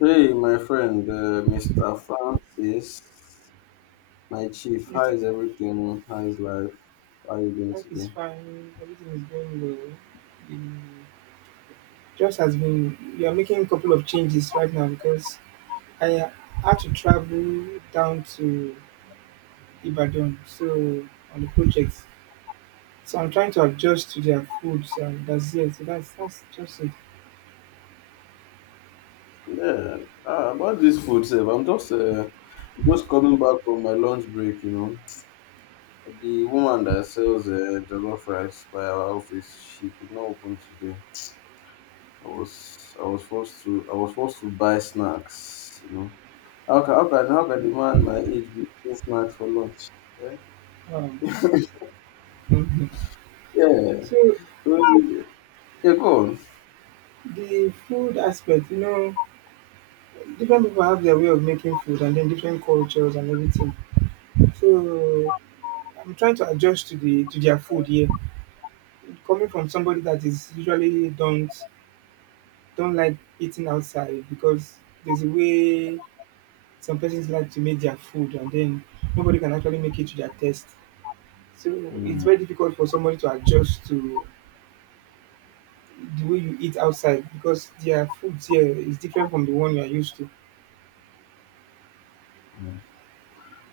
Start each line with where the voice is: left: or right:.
left: Hey, my friend, Mr. Francis, my chief, how
right: Mister,
left: is everything? How is life? How are you doing
right: life is
left: today?
right: fine. Everything is going well. The just has been. We are making a couple of changes right now because I had to travel down to Ibadan, so on the project. So I'm trying to adjust to their food. So that's it. So that's just it.
left: Yeah, ah, about this food, sef, I'm just coming back from my lunch break, The woman that sells jollof rice by our office, she did not open today. I was forced to buy snacks, How can the man my age be eating snacks for lunch? Eh?
right: Um, mhm.
left: Yeah.
right: So
left: So, yeah, go on.
right: the food aspect, you know, different people have their way of making food, and then different cultures and everything. So I'm trying to adjust to the to their food here, coming from somebody that is usually don't like eating outside because there's a way some persons like to make their food, and then nobody can actually make it to their taste. So it's very difficult for somebody to adjust to the way you eat outside because their food here is different from the one you are used to.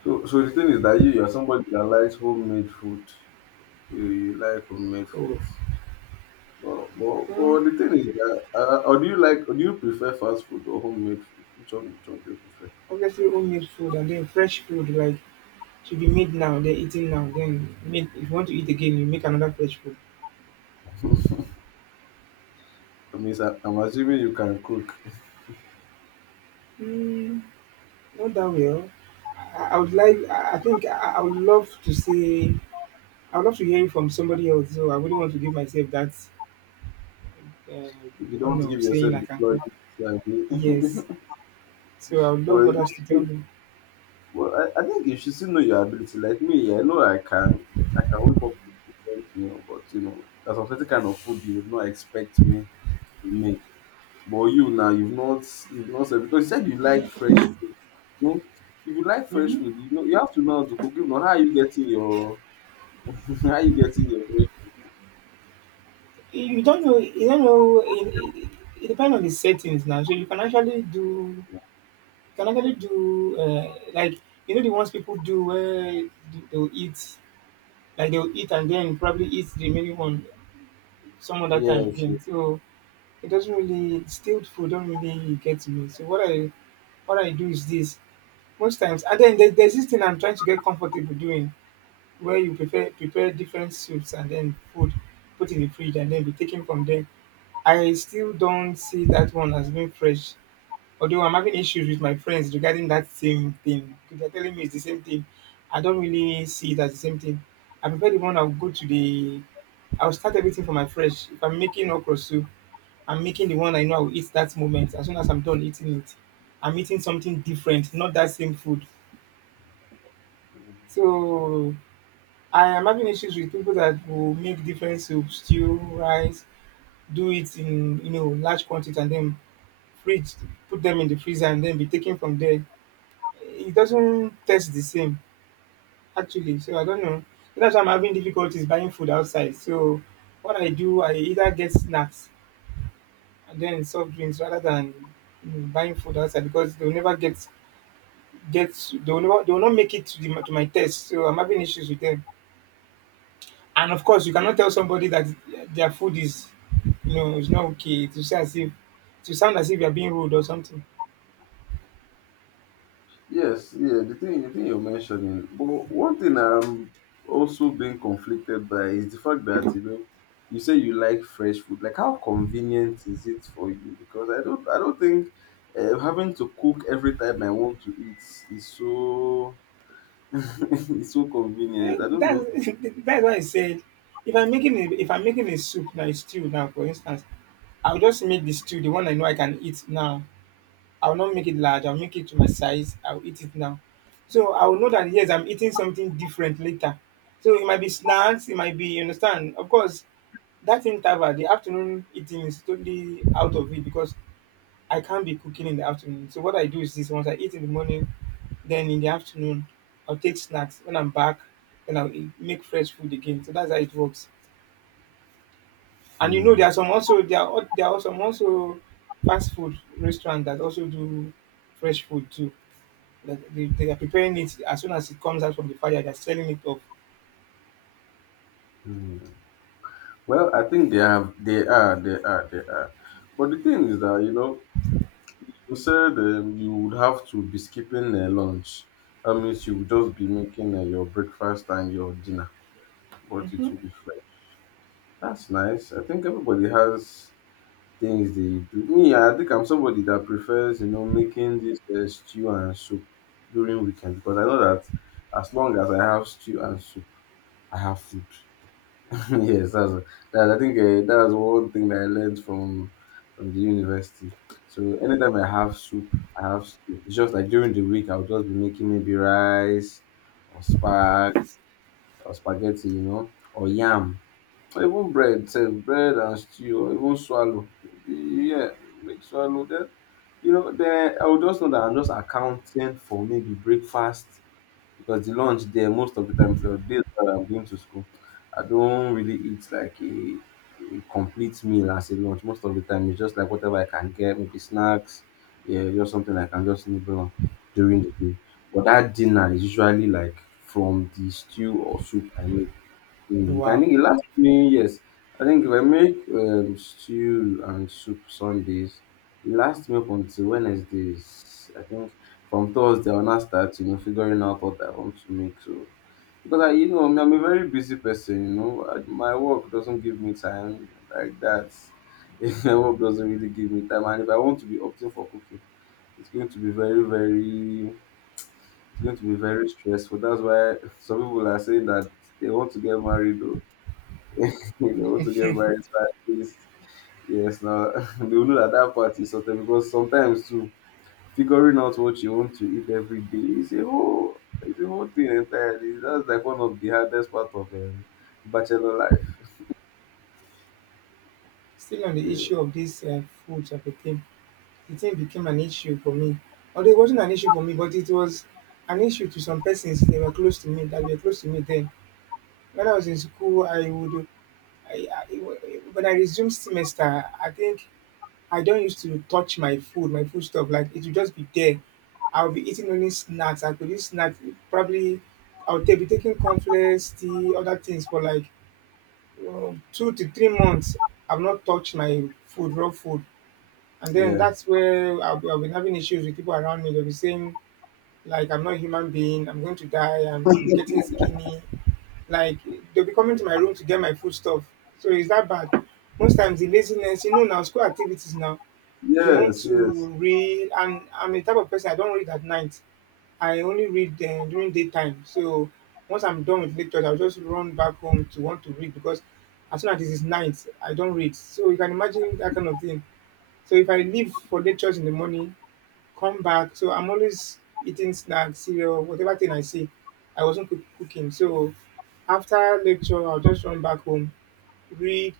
left: So the thing is that you're somebody that likes homemade food. You like homemade
right: Oh,
left: foods. But, but,
right: well,
left: but the thing is that, or do you like, or do you prefer fast food or homemade food? Which one do you prefer?
right: obviously homemade food, and then fresh food like should be made now, then eating now, then make, if you want to eat again, you make another fresh food.
left: I mean, I'm assuming you can cook.
right: Mm, not that well. I would like. I think I would love to say. I would love to hear it from somebody else. So I wouldn't want to give myself that uh,
left: If you don't
right: honor of
left: give
right: saying
left: yourself
right: I
left: the
right: can cook.
left: credit,
right: Yes.
left: sabi.
right: So I would love
left: But,
right: others to tell me.
left: but I think you should still know your ability. Like me, yeah, I know I can whip up a decent meal, but you know, there's a certain kind of food you would not expect me to make. But you've not said because you said you like fresh food. No, if you like fresh
right: Hmm.
left: food, you know you have to know how to cook. If not, how are you how are you getting your
right: You don't know. You don't know. It, it depends on the settings now. So you can actually do. You can actually do like, you know, the ones people do where they'll eat, like they'll eat and then probably eat the remaining one some other time
left: fresh? Yes,
right: again. So it doesn't really stale. Food don't really get to me. So what I do is this. Most times, and then there's this thing I'm trying to get comfortable doing where you prepare different soups and then food, put in the fridge and then be taken from there. I still don't see that one as being fresh. Although I'm having issues with my friends regarding that same thing, because they're telling me it's the same thing. I don't really see it as the same thing. I prefer the one I'll go to the I'll start everything from my fresh. If I'm making okra soup, I'm making the one I know I will eat that moment. As soon as I'm done eating it, I'm eating something different, not that same food.
left: yes,
right: So I am having issues with people that will make different soups, stew, rice, do it in, you know, large quantity, and then fridge, put them in the freezer and then be taken from there. It doesn't taste the same actually. So I don't know. That's why I'm having difficulties buying food outside. So what I do, I either get snacks and then soft drinks rather than, you know, buying food outside because they'll never get they will not make it to, to my test. So I'm having issues with them. And of course, you cannot tell somebody that their you know, it's not okay. To say as if, to sound as if you are being rude or something.
left: yes. Yeah, the thing you're mentioning. But one thing I'm also being conflicted by is the fact that you know, you say you like fresh food. Like, how convenient is it for you? Because I don't think. Having to cook every time I want to eat is so it's so
right: Yeah,
left: convenient. I don't know.
right: that's, that's why I said if I'm making a, if I'm making a soup now, a stew now, for instance, I'll just make the stew, the one I know I can eat now. I'll not make it large. I'll make it to my size. I'll eat it now. So I will know that, yes, I'm eating something different later. So it might be snacks. It might be, you understand. Of course, that interval, the afternoon eating is totally out of it because I can't be cooking in the afternoon. So what I do is this: once I eat in the morning, then in the afternoon, I'll take snacks. When I'm back, then I'll eat, make fresh food again. So that's how it works. And you know,
left: Mm,
right: there are some also, there are some also fast food restaurants that also do fresh food too. Like, they are preparing it as soon as it comes out from the fire, they're selling it off.
left: mm. Well, I think they have, they are, they are, they are. But the thing is that you know, you said you would have to be skipping lunch. That means you would just be making your breakfast and your dinner, but it
right: Hmm.
left: will be fresh. That's nice. I think everybody has things they do. Me, I think I'm somebody that prefers you know making this stew and soup during weekend because I know that as long as I have stew and soup, I have food. yes, that's, that, I think that's one thing that I learned from the university. So anytime I have soup, I have stew. It's just like during the week, I'll just be making maybe rice or spaghetti, you know, or yam, or even bread, say bread and stew, or even swallow. Maybe, yeah, make swallow. Then you know, then I will just know that I'm just accounting for maybe breakfast because the lunch there most of the time, the days that I'm going to school, I don't really eat like a complete meal as a lunch. Most of the time, it's just like whatever I can get, maybe snacks, yeah, just something I can just nibble on during the day. But that dinner is usually like from the stew or soup I make. Mm, I
right: Wow.
left: think it lasts me. Yes, I think if I make stew and soup Sundays, it lasts me up until Wednesdays. I think from Thursday I'll now start, you know, figuring out what I want to make. So because I'm a very busy person. You know, my work doesn't give me time like that. my work doesn't really give me time, and if I want to be opting for cooking, it's going to be it's going to be very stressful. That's why some people are saying that they want to get married. Though you know, to get married by at least. Yes, now they will know that that part is certain because sometimes too figuring out what you want to eat every day is a whole it's a whole thing entirely. That's like one of the hardest part of bachelor life.
right: Still on the
left: Yeah,
right: issue of this food type of the thing became an issue for me. Although it wasn't an issue for me, but it was an issue to some persons. They were close to me, that were close to me then. When I was in school, I would I, when I resume semester, I think I don't used to touch my food stuff. Like it would just be there. I'll be eating only snacks. I could eat snacks. Probably I'll be taking cornflakes, tea, other things for like 2 to 3 months. I've not touched my food, raw food. And then
left: yeah,
right: that's where I'll be having issues with people around me. They'll be saying, like I'm not a human being, I'm going to die, and I'm getting skinny. Like they'll be coming to my room to get my food stuff. So is that bad? Most times the laziness, you know, now school activities now. You want to
left: yes.
right: read, and I'm a type of person I don't read at night. I only read during daytime. So once I'm done with lectures, I'll just run back home to want to read because as soon as it is night, I don't read. So you can imagine that kind of thing. So if I leave for lectures in the morning, come back. So I'm always eating snacks, cereal, whatever thing I see. I wasn't cooking. So after lecture, I'll just run back home, read.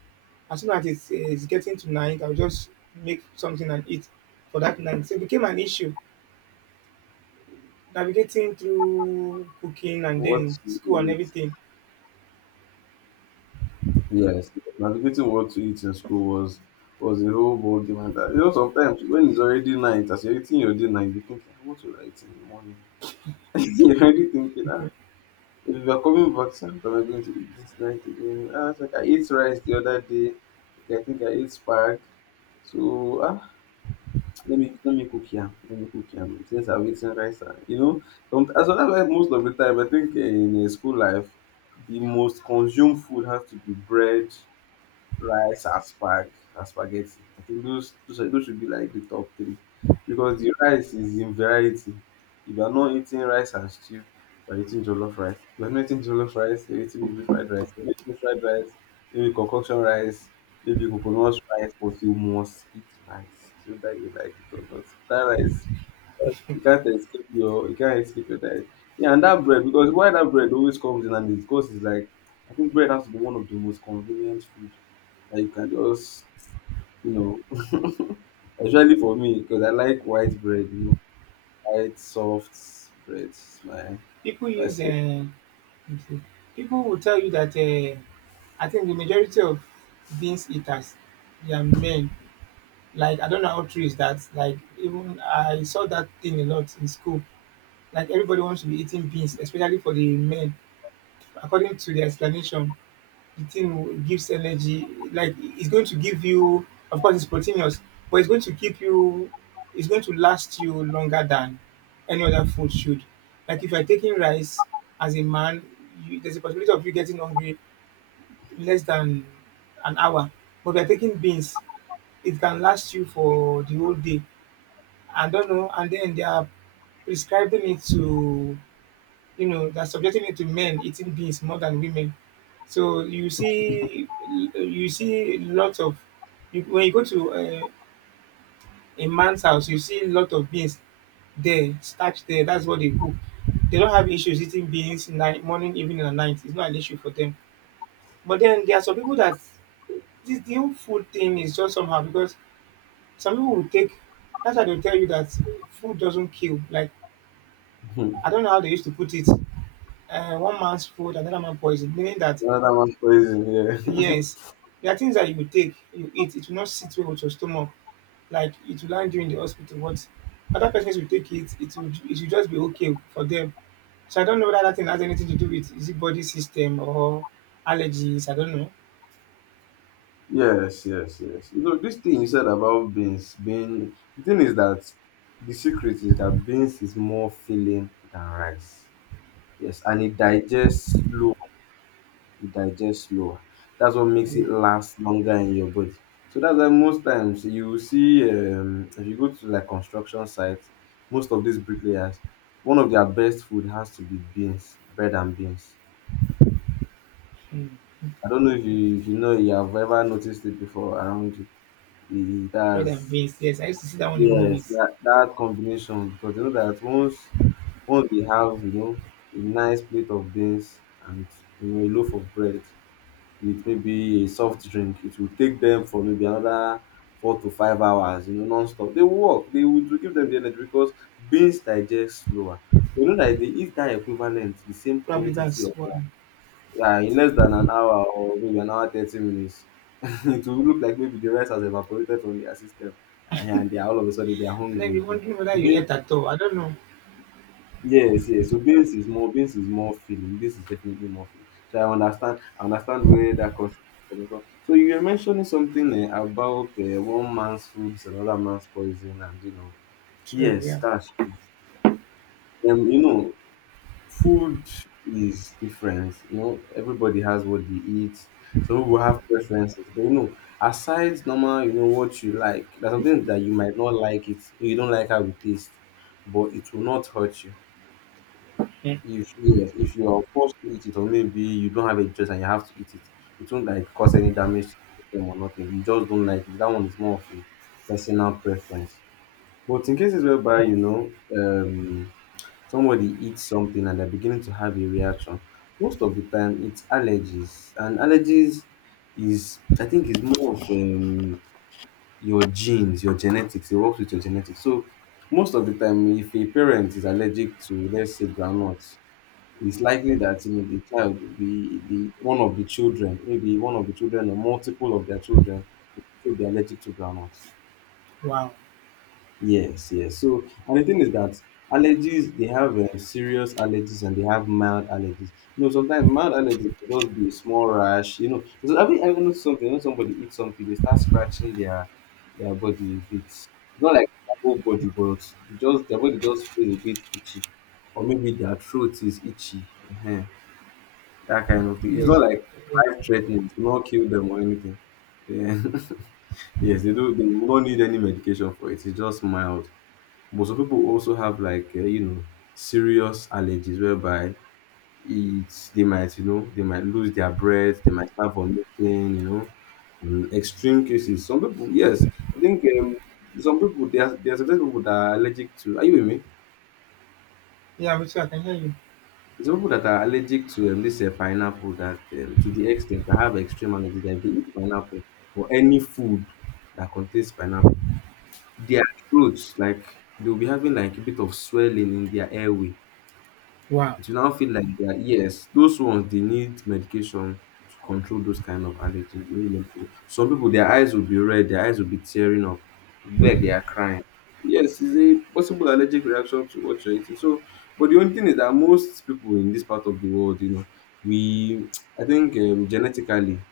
right: As soon as it's getting to night, I'll just make something and eat for that night. So it became an issue navigating through cooking and
left: What
right: then
left: to
right: school and
left: eat?
right: everything.
left: Yes, navigating what to eat in school was a whole ball game and that. You know, sometimes when it's already night, as you're eating your dinner, you be thinking, "Ah, what will I eat in the morning?" you're already thinking, "Ah, if you are coming back, say, what am I going to eat this night again? Ah, it's like I ate rice the other day. Okay, I think I ate spag. So ah, let me cook yam. Let me cook yam since I've eaten rice. Ah, you know, some, as well like most of the time, I think eh, in a school life, the most consumed food has to be bread rice and spaghetti. I think those should be like the top three because the rice is in variety. If you are not eating rice and stew, you are eating jollof rice. If you are not eating jollof rice, you are eating maybe fried rice. If you are not eating fried rice, maybe concoction rice, maybe coconut rice, but you must eat rice. So that you like it or not, that rice you can't escape you can't escape your diet. Yeah, and that bread because why that bread always comes in and it's because is like I think bread has to be one of the most convenient food that you can just you know especially for me because I like white bread, you know, white soft bread is
right: People
left: my
right: use,
left: special.
right: people will tell you that I think the majority of beans eaters, they are men. Like, I don't know how true is that. Like, even I saw that thing a lot in school. Like, everybody wants to be eating beans, especially for the men. According to the explanation, the gives energy. Like, it's going to give you, of course, it's proteinous, but it's going to keep you, it's going to last you longer than any other food should. Like, if you're taking rice as a man, you, there's a possibility of you getting hungry in less than an hour. But if you're taking beans, it can last you for the whole day. I don't know, and then they are prescribing it to, you know, they're subjecting it to men eating beans more than women. So you see lots of, you, when you go to a man's house, you see a lot of beans there, starch there. That's what they cook. They don't have issues eating beans night, morning, evening, and night. It's not an issue for them. But then there are some people that this the whole food thing is just somehow because some people will take. That's why they'll tell you that food doesn't kill. Like I don't know how they used to put it. One man's food, another man poison. Meaning that
left: Another one's poison, yeah.
right: yes, there are things that you will take, you eat, it will not sit well with your stomach. Like it will land you in the hospital. But other persons will take it, it will just be okay for them. So I don't know whether that thing has anything to do with, is it body system or allergies. I don't know.
left: Yes. You know, this thing you said about bean. The thing is that the secret is that beans is more filling than rice. Yes, and it digests slow. It digests slow. That's what makes it
right: Mm.
left: last longer in your body. So that's why most times you will see if you go to like construction sites, most of these bricklayers, one of their best food has to be beans, bread and beans.
right: Mm.
left: I don't know if you know you have ever noticed it before around you. It
right: Bread and
left: has
right: beans. Yes, I used to see that one in
left: yes
right: movies.
left: that combination because you know that once they have you know a nice plate of beans and you know a loaf of bread with maybe a soft drink, it will take them for maybe another 4 to 5 hours, you know, non-stop. They will work. They will to give them the energy because beans digest slower. You know that they eat that equivalent, the same
right: Probably
left: quantity
right: that's
left: of
right: why.
left: yeah, in less than an hour or maybe an hour 30 minutes, it will look like maybe the rice has evaporated from their system, and they are all of a sudden they are
right: And then
left: hungry
right: you're
left: again.
right: wondering whether you ate at all. I don't know.
left: Yes, yes. So beans is more feeling. Beans is definitely more feeling. So I understand where that concept is coming from. So you were mentioning something eh, about one man's food is another man's poison, and you know.
right: True.
left: Yes,
right: Yeah.
left: that's true. You know, food is different. You know, everybody has what they eat. Some people have preferences, but you know, aside normal, you know what you like. There's something that you might not like it. You don't like how it tastes, but it will not hurt you.
right: Mhm.
left: If yes, if you are forced to eat it, or maybe you don't have a choice and you have to eat it, it won't like cause any damage to them or nothing. You just don't like it. That one is more of a personal preference. But in cases whereby you know somebody eats something and they're beginning to have a reaction, most of the time it's allergies, and allergies is I think is more of your genes, your genetics. It works with your genetics. So most of the time, if a parent is allergic to let's say groundnuts it's likely that you know the child will be the one of the children, maybe one of the children or multiple of their children will be allergic to groundnuts.
right: Wow.
left: Yes, yes. So and the thing is that allergies they have serious allergies and they have mild allergies. You know, sometimes mild allergies will just be a small rash. You know, so have you ever noticed something when somebody eats something they start scratching their body a bit? Not like their whole body, but just their body just feels a bit itchy, or maybe their throat is itchy. Uh, that kind of thing. It's
right: Yes.
left: not like life threatening. It will not kill them or anything. Yeah. yes, they do. They will not need any medication for it. It's just mild. But some people also have like you know serious allergies whereby it's they might you know they might lose their breath. They might start vomiting. You know, and extreme cases. Some people, yes, I think some people there are some people that are allergic to. Are you with me?
right: Yeah, Bitsy, I can hear you.
left: Some people that are allergic to this pineapple that to the extent I have extreme allergies that if they eat pineapple or any food that contains pineapple, their throats like they'll be having like a bit of swelling in their airway.
right: Wow.
left: It will now feel like they are yes, those ones they need medication to control those kind of allergy. They need medication. Some people their eyes will be red, their eyes will be tearing up. It'll be like they are crying. Yes, it's a possible allergic reaction to what you're eating. So, but the only thing is that most people in this part of the world, you know, we I think genetically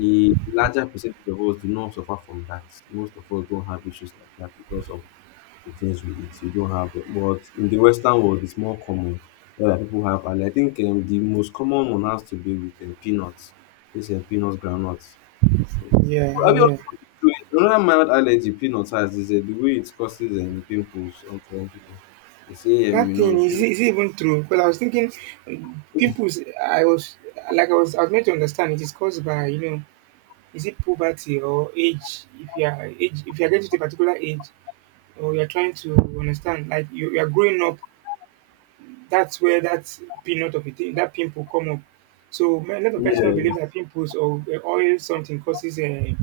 left: a larger percentage of us do not suffer from that. Most of us don't have issues like that because of the things we eat. You don't have, but in the Western world, it's more common. Where like people have, and I think the most common one has to be with peanuts. It's peanuts, groundnuts. Yes.
right: Yeah,
left: Well, have you
right: yeah.
left: also noticed, another mild allergy peanuts has is the way it causes pimples on some people. They say, you
right: That
left: know,
right: thing
left: peanut.
right: is it even true? Because I was thinking, pimples. I was like, I was meant to understand it is caused by, you know, is it poverty or age? If you are age, if you are getting to a particular age, or you are trying to understand, like you are growing up, that's where that peanut of a thing, that pimple come up. So man, a lot of people don't
left: Yeah,
right: believe that pimples or oil something causes a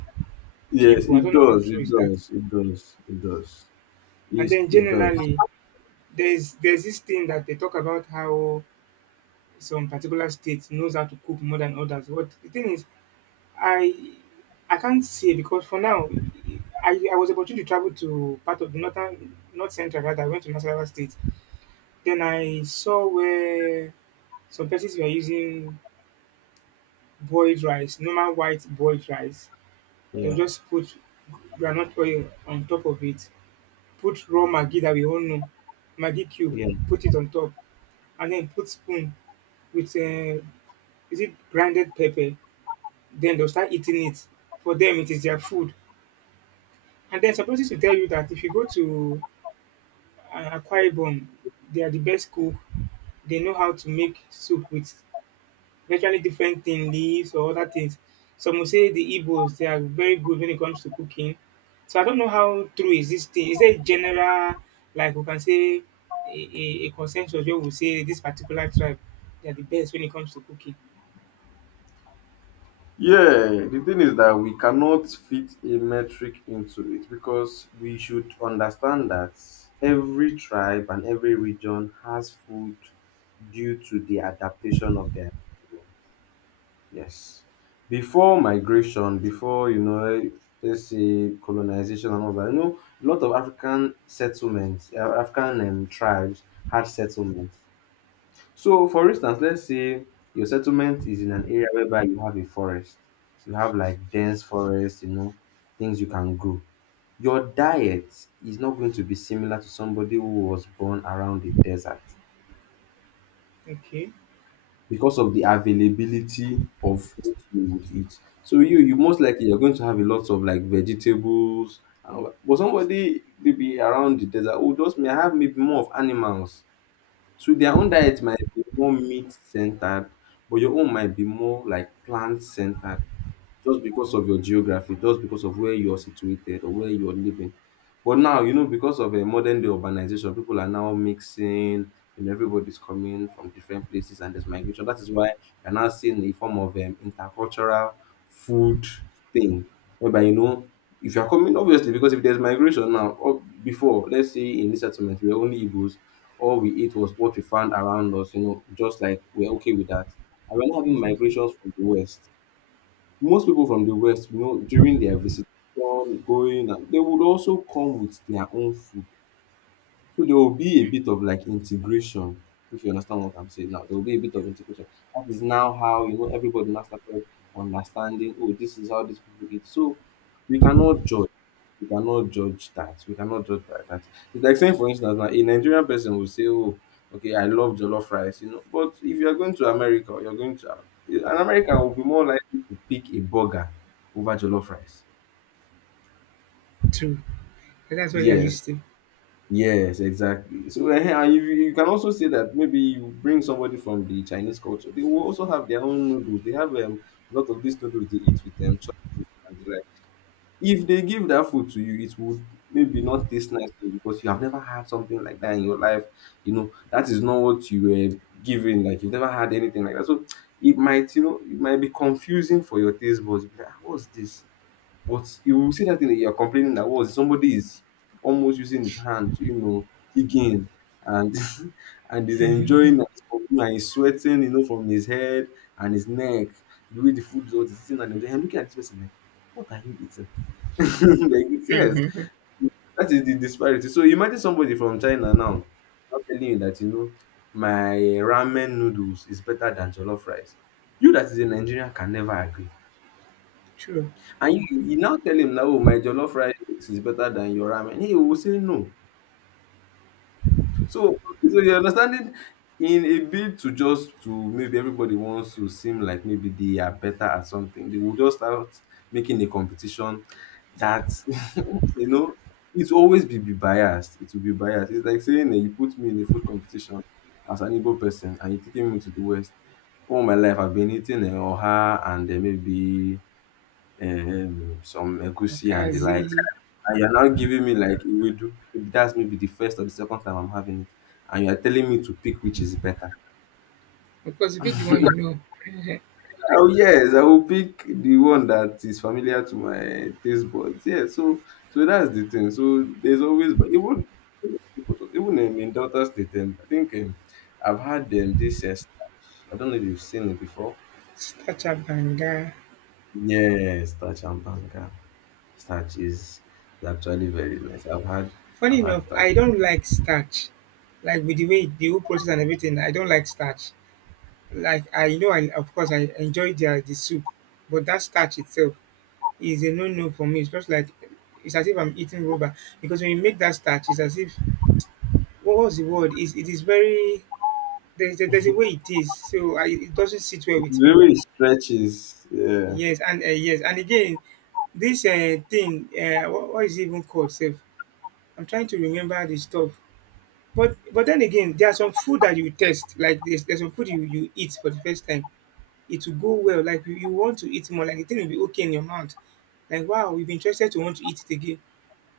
left: yes,
right: pimple. I
left: it
right: don't know how
left: does,
right: true
left: it
right: is that.
left: does, it does, it does.
right: And
left: It's,
right: then
left: it does.
right: generally, there's this thing that they talk about how some particular state knows how to cook more than others. But the thing is, I I can't say because for now, I was opportunity to travel to part of the north central rather. I went to Nasarawa State. Then I saw where some places were using boiled rice, normal white boiled rice.
left: Yeah,
right: They'll just put granite oil on top of it, put raw maggi that we all know, maggi cube,
left: yeah.
right: put it on top, and then put spoon with is it grinded pepper. Then they'll start eating it. For them, it is their food. And then supposed to tell you that if you go to Akwa Ibom, they are the best cook. They know how to make soup with virtually different thing, leaves or other things. Some will say the Igbos they are very good when it comes to cooking. So I don't know how true is this thing. Is there a general like we can say a consensus where we say this particular tribe they are the best when it comes to cooking?
left: Yeah, the thing is that we cannot fit a metric into it because we should understand that every tribe and every region has food due to the adaptation of their yes. Before migration, before you know, let's say colonization and all that, you know, a lot of African settlements, African tribes had settlements so, for instance, let's say your settlement is in an area whereby you have a forest, you have like dense forest, you know, things you can grow. Your diet is not going to be similar to somebody who was born around the desert
right: Okay,
left: because of the availability of what you would eat. So you most likely you're going to have a lot of like vegetables and all that. But somebody maybe around the desert, oh, just may have maybe more of animals. So their own diet might be more meat centered, but your own might be more like plant centered just because of your geography, just because of where you're situated or where you're living. But now, you know, because of a modern day urbanization, people are now mixing, and everybody's coming from different places, and there's migration. That is why you're now seeing a form of intercultural food thing, whereby you know. If you're coming, obviously, because if there's migration now, or before, let's say in this settlement, we're only Igbos, all we ate was what we found around us, you know, just like we're okay with that. And we're now having
right: exactly.
left: migrations from the West, most people from the West, you know, during their visitation, going, and they would also come with their own food. So there will be a bit of like integration, if you understand what I'm saying now. There will be a bit of integration. That is now how, you know, everybody now started understanding, oh, this is how these people eat. So we cannot judge we cannot judge that. We cannot judge by that. It's like saying, for instance, now a Nigerian person will say, "Oh, okay, I love jollof rice," you know. But if you are going to America, or you're going to an American will be more likely to pick a burger over jollof rice.
right: True. And that's what they are
left: Yes,
right: used to.
left: yes, exactly. So eh, and you can also say that maybe you bring somebody from the Chinese culture. They will also have their own noodles. They have a lot of these noodles they eat with them. Like. If they give that food to you, it would maybe not taste nice to you because you have never had something like that in your life. You know, that is not what you were given. Like you've never had anything like that. So it might, you know, it might be confusing for your taste buds. Be like, "Ah, what's this? But you will see that thing that you're complaining that was somebody is almost using his hand, to, you know, digging and and is enjoying as for you and he's sweating, you know, from his head and his neck, the way the food is all is sitting and enjoying. And looking at this person like, what are you eating? They yes, that is the disparity. So imagine somebody from China now not telling you that you know my ramen noodles is better than jollof rice. You that is a Nigerian can never agree.
right: True.
left: And you now tell him that oh my jollof rice is better than your ramen. He will say no. So okay, so you understanding in a bid to just to maybe everybody wants to seem like maybe they are better at something, they will just start making a competition that you know it will always be biased. It will be biased. It's like saying that you put me in a food competition as an Igbo person and you're taking me to the West. All my life I've been eating Oha and maybe some egusi and the likes.
right: Okazi.
left: And you're now giving me like do. That's maybe the first or the second time I'm having it. And you're telling me to pick which is better.
right: Of course, you pick the one you know.
left: Oh yes, I will pick the one that is familiar to my taste buds. Yeah, so so that's the thing. So there's always but even even in Delta State, I think I've had this starch. I don't know if you've seen it before.
right: Starch abanga.
left: Yeah, starch and banga. Starch is actually very nice.
right: Funny
left: I've had
right: enough,
left: starch.
right: I don't like starch. Like with the way the whole process and everything, I don't like starch. Like I know, I of course I enjoy the soup, but that starch itself is a no no for me. It's just like it's as if I'm eating rubber because when you make that starch, it's as if what was the word? Is it is very there's a way it is, so I, it doesn't sit well with me.
left: Really stretches, yeah.
right: Yes, and yes, and again, this thing, what is it even called? Safe. I'm trying to remember the stuff. But then again, there are some food that you test. Like there's some food you eat for the first time. It will go well. Like you want to eat more. Like the thing will be okay in your mouth. Like wow, you've been interested to want to eat it again.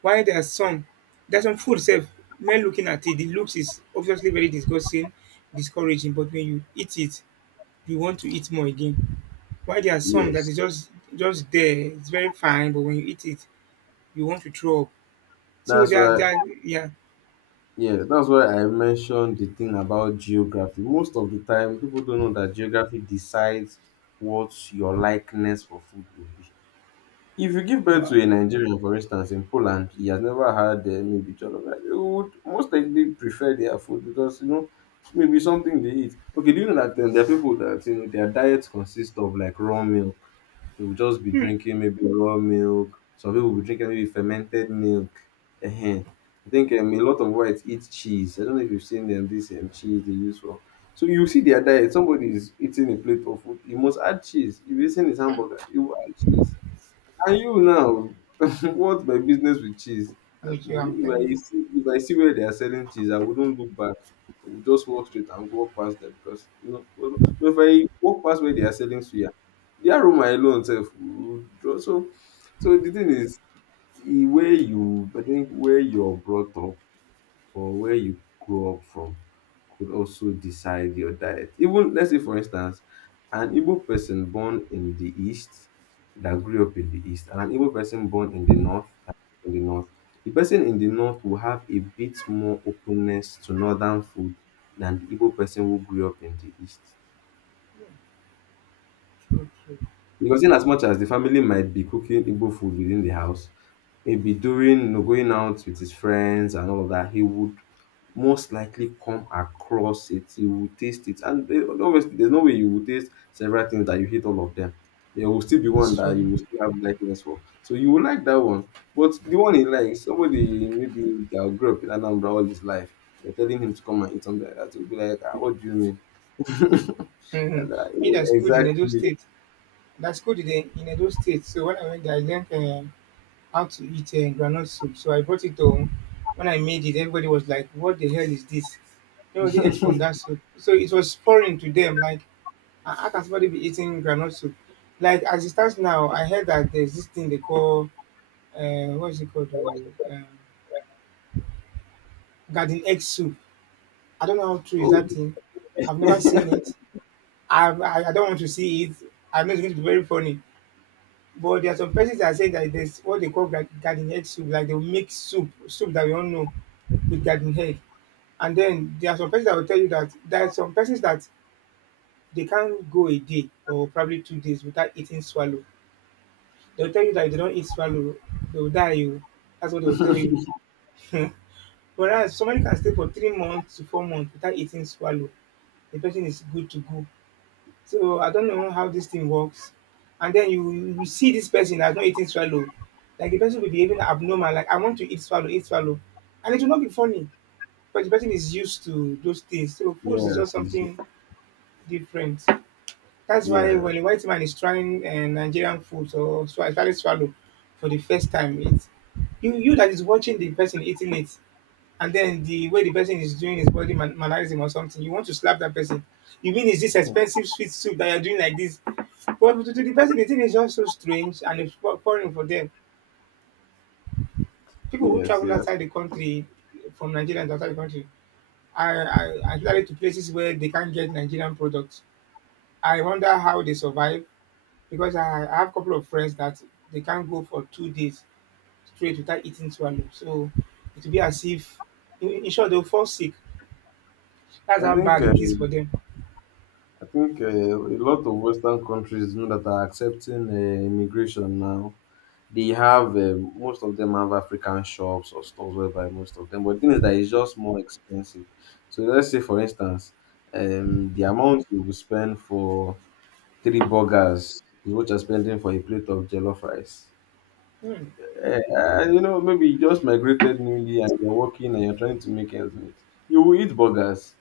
right: While there are some, there's some food safe. Men looking at it, the looks is obviously very disgusting, discouraging. But when you eat it, you want to eat more again. Why there are some that
left: Yes,
right: is just there, it's very fine, but when you eat it, you want to throw up. So
left: that's why,
right: there are yeah.
left: yeah, that's why I mentioned the thing about geography. Most of the time, people don't know that geography decides what your likeness for food will be. If you give birth
right: Wow.
left: to a Nigerian, for instance, in Poland, he has never had maybe jollof, rice, he would most likely prefer their food because you know maybe something they eat. Okay, do you know that there are people that you know their diets consist of like raw milk. They will just be drinking maybe raw milk. Some people will be drinking maybe fermented milk. Uh I think a lot of whites eat cheese. I don't know if you've seen them this cheese they use for. So you see their diet. Somebody is eating a plate of food. He must add cheese. If he's eating his hamburger, he will add cheese and you now, what's my business with cheese? I- If
right: Which you I'm telling
left: I
right: you
left: see, if I see where they are selling cheese, I wouldn't look back. I would just walk straight and walk past them because you know. But if I walk past where they are selling suya, the aroma alone itself would draw. So, so the thing is, the way you, I think, where you're brought up or where you grow up from could also decide your diet. Even let's say for instance, an Igbo person born in the east that grew up in the east and an Igbo person born in the north that grew up in the north. The person in the north will have a bit more openness to northern food than the Igbo person who grew up in the east.
right: true.
left: Because in as much as the family might be cooking Igbo food within the house, maybe during you know, going out with his friends and all of that, he would most likely come across it. You will taste it. And eh, obviously, there's no way you will taste several things that you hate all of them. There will still be one
right: It's
left: that
right: true.
left: you will still have likeness for. So you will like that one. But the one he likes, somebody maybe that grew up in Anambra all his life, you're telling him to come and eat something like that. He'll be like, ah, what do you mean? Yeah,
right: Mm-hmm.
left: like,
right: Me
left: yeah,
right: that's good in Edo
left: exactly.
right: State. That's good in Edo State. So when I went there, I learned how to eat granite soup. So I brought it home. When I made it, everybody was like, "What the hell is this?" Nobody ate from that soup. So it was foreign to them. Like, how can somebody be eating granite soup? Like, as it stands now, I heard that there's this thing they call what's it called? Garden egg soup. I don't know how true is that thing. I've never
left: Yes.
right: seen it. I don't want to see it. I know it's going to be very funny. But there are some persons that say that there's what they call garden egg soup. Like they will make soup that we all know with garden egg. And then there are some persons that will tell you that there are some persons that they can't go a day or probably two days without eating swallow. They'll tell you that if they don't eat swallow, they'll die. You. That's what they'll tell you. Whereas somebody can stay for three months to four months without eating swallow. The person is good to go. So I don't know how this thing works. And then you see this person that's not eating swallow. Like the person will be behaving abnormal, like I want to eat swallow, eat swallow. And it will not be funny. But the person is used to those things. So food is just
left: Yes.
right: something different. That's why
left: Yeah.
right: when a white man is trying Nigerian food or especially swallow for the first time, it you you that is watching the person eating it and then the way the person is doing his body mannerism or something, you want to slap that person. You mean is this expensive sweet soup that you're doing like this? But to the person, the thing is just so strange and it's foreign for them. People who
left: Yes.
right: travel
left: Yes.
right: outside the country, from Nigeria and outside the country, are usually to places where they can't get Nigerian products. I wonder how they survive because I have a couple of friends that they can't go for two days straight without eating swallow. So it will be as if, in short, they'll fall sick. That's
left: I
right: how
left: think.
right: bad it is for them.
left: I think a lot of Western countries you know, that are accepting immigration now, they have most of them have African shops or stores whereby most of them. But the thing is that it's just more expensive. So let's say, for instance, the amount you will spend for three burgers is what you're spending for a plate of jollof rice.
right: Hmm.
left: You know, maybe you just migrated newly and you're working and you're trying to make ends meet. You will eat burgers.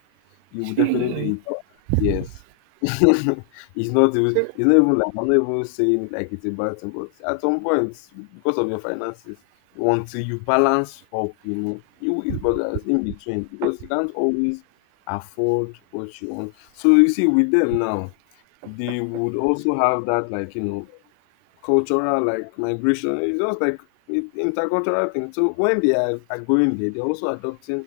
left: You will definitely eat burgers. Yes. it's not even
right: So
left: it's not even like I'm not even saying it like it's a bad thing, but at some point, because of your finances, until you balance up, you know, you will eat burgers in between because you can't always afford what you want. So you see, with them now, they would also have that like you know cultural like migration. It's just like intercultural thing. So when they are going there, they're also adopting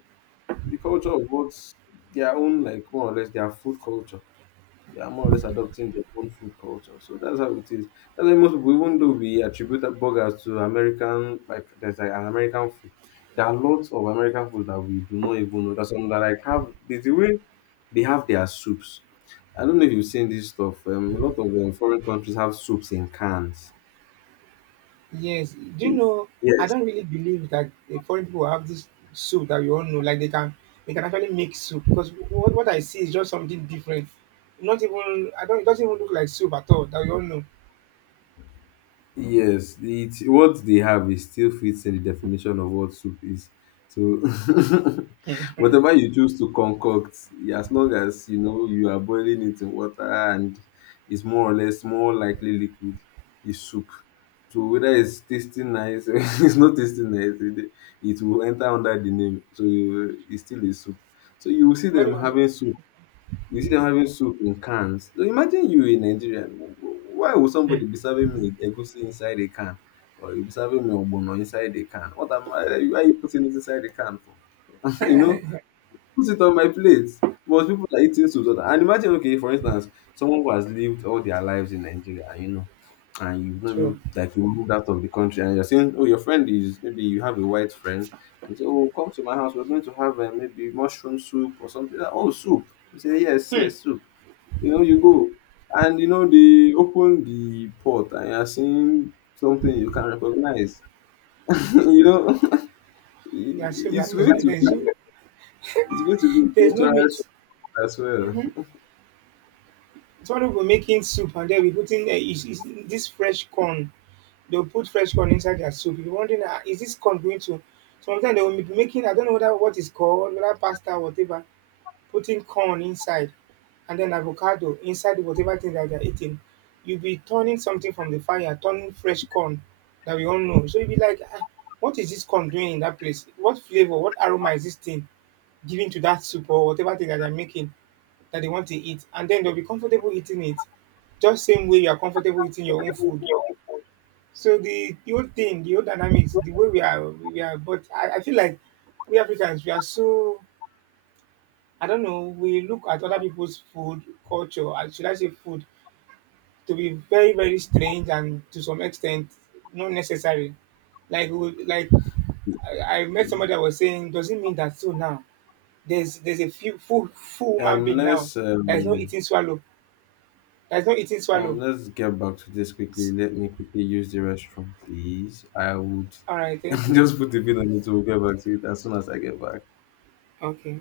left: the culture of what's their own like more or less their food culture. They are more or less adopting their own food culture. So that's how it is. That's why most people, even though we attribute burgers to American, like there's like an American food. There are lots of American food that we do not even know. There's some that like have there's the way they have their soups. I don't know if you've seen this stuff. A lot of foreign countries have soups in cans.
right: yes, do you know? I
left: Yes.
right: don't really believe that the foreign people have this soup that we all know. Like they can actually make soup because what I see is just something different. Not even I don't. It doesn't even look like soup at all that we all know.
left: Yes, it what they have is still fits in the definition of what soup is. So whatever you choose to concoct, as long as you know you are boiling it in water and it's more or less more likely liquid, is soup. So whether it's tasting nice or it's not tasting nice, it will enter under the name. So it's still a soup. So you will see
right: Somebody
left: them
right: was
left: having soup you see them having soup in cans. So imagine you a Nigerian. Why would somebody be serving me egusi inside a can? Or you be serving me ogbono inside a can? What am I? Why are you putting it inside the can for? you know, put it on my plate. But people are eating soup. So that- And imagine, okay, for instance, someone who has lived all their lives in Nigeria, and you know, and you've not
right: true.
left: been, like you moved out of the country, and you're saying, oh, your friend is maybe you have a white friend, and say, oh, come to my house. We're going to have maybe mushroom soup or something. Like, oh, soup. You say, yes, yes, soup. You know, you go and you know they open the pot and you're seeing something you can recognize. you know,
right: Yeah,
left: it-
right: soup. Like,
left: it's
right: there's,
left: going
right: no,
left: to be it's going to be
right: there's no
left: cultural
right: meat.
left: shock as well.
right: Mm-hmm. Somebody will making soup and then we putting is this fresh corn. They'll put fresh corn inside their soup. You'll wondering, ah, is this corn going to? Sometimes they will be making, I don't know whether what is called, whether pasta whatever, putting corn inside and then avocado inside whatever thing that they're eating. You'll be turning something from the fire, turning fresh corn that we all know. So you'll be like, ah, what is this corn doing in that place? What flavor, what aroma is this thing giving to that soup or whatever thing that they're making that they want to eat? And then they'll be comfortable eating it. Just same way you are comfortable eating your own food. So the whole thing, the whole dynamics, the way we are. But I feel like we Africans, we are so. I don't know. We look at other people's food culture, or should I say food, to be very very strange and to some extent not necessary. Like I met somebody that was saying, does it mean that so now there's a few full woman
left: Um,
right: being now
left: let's
right: that is not
left: um,
right: eating swallow, that is not eating swallow.
left: let's get back to this quickly. Let me quickly use the restroom, please. I would
right: All right, thank you.
left: just put the pin on it. We'll get back to it as soon as I get back.
right: Okay.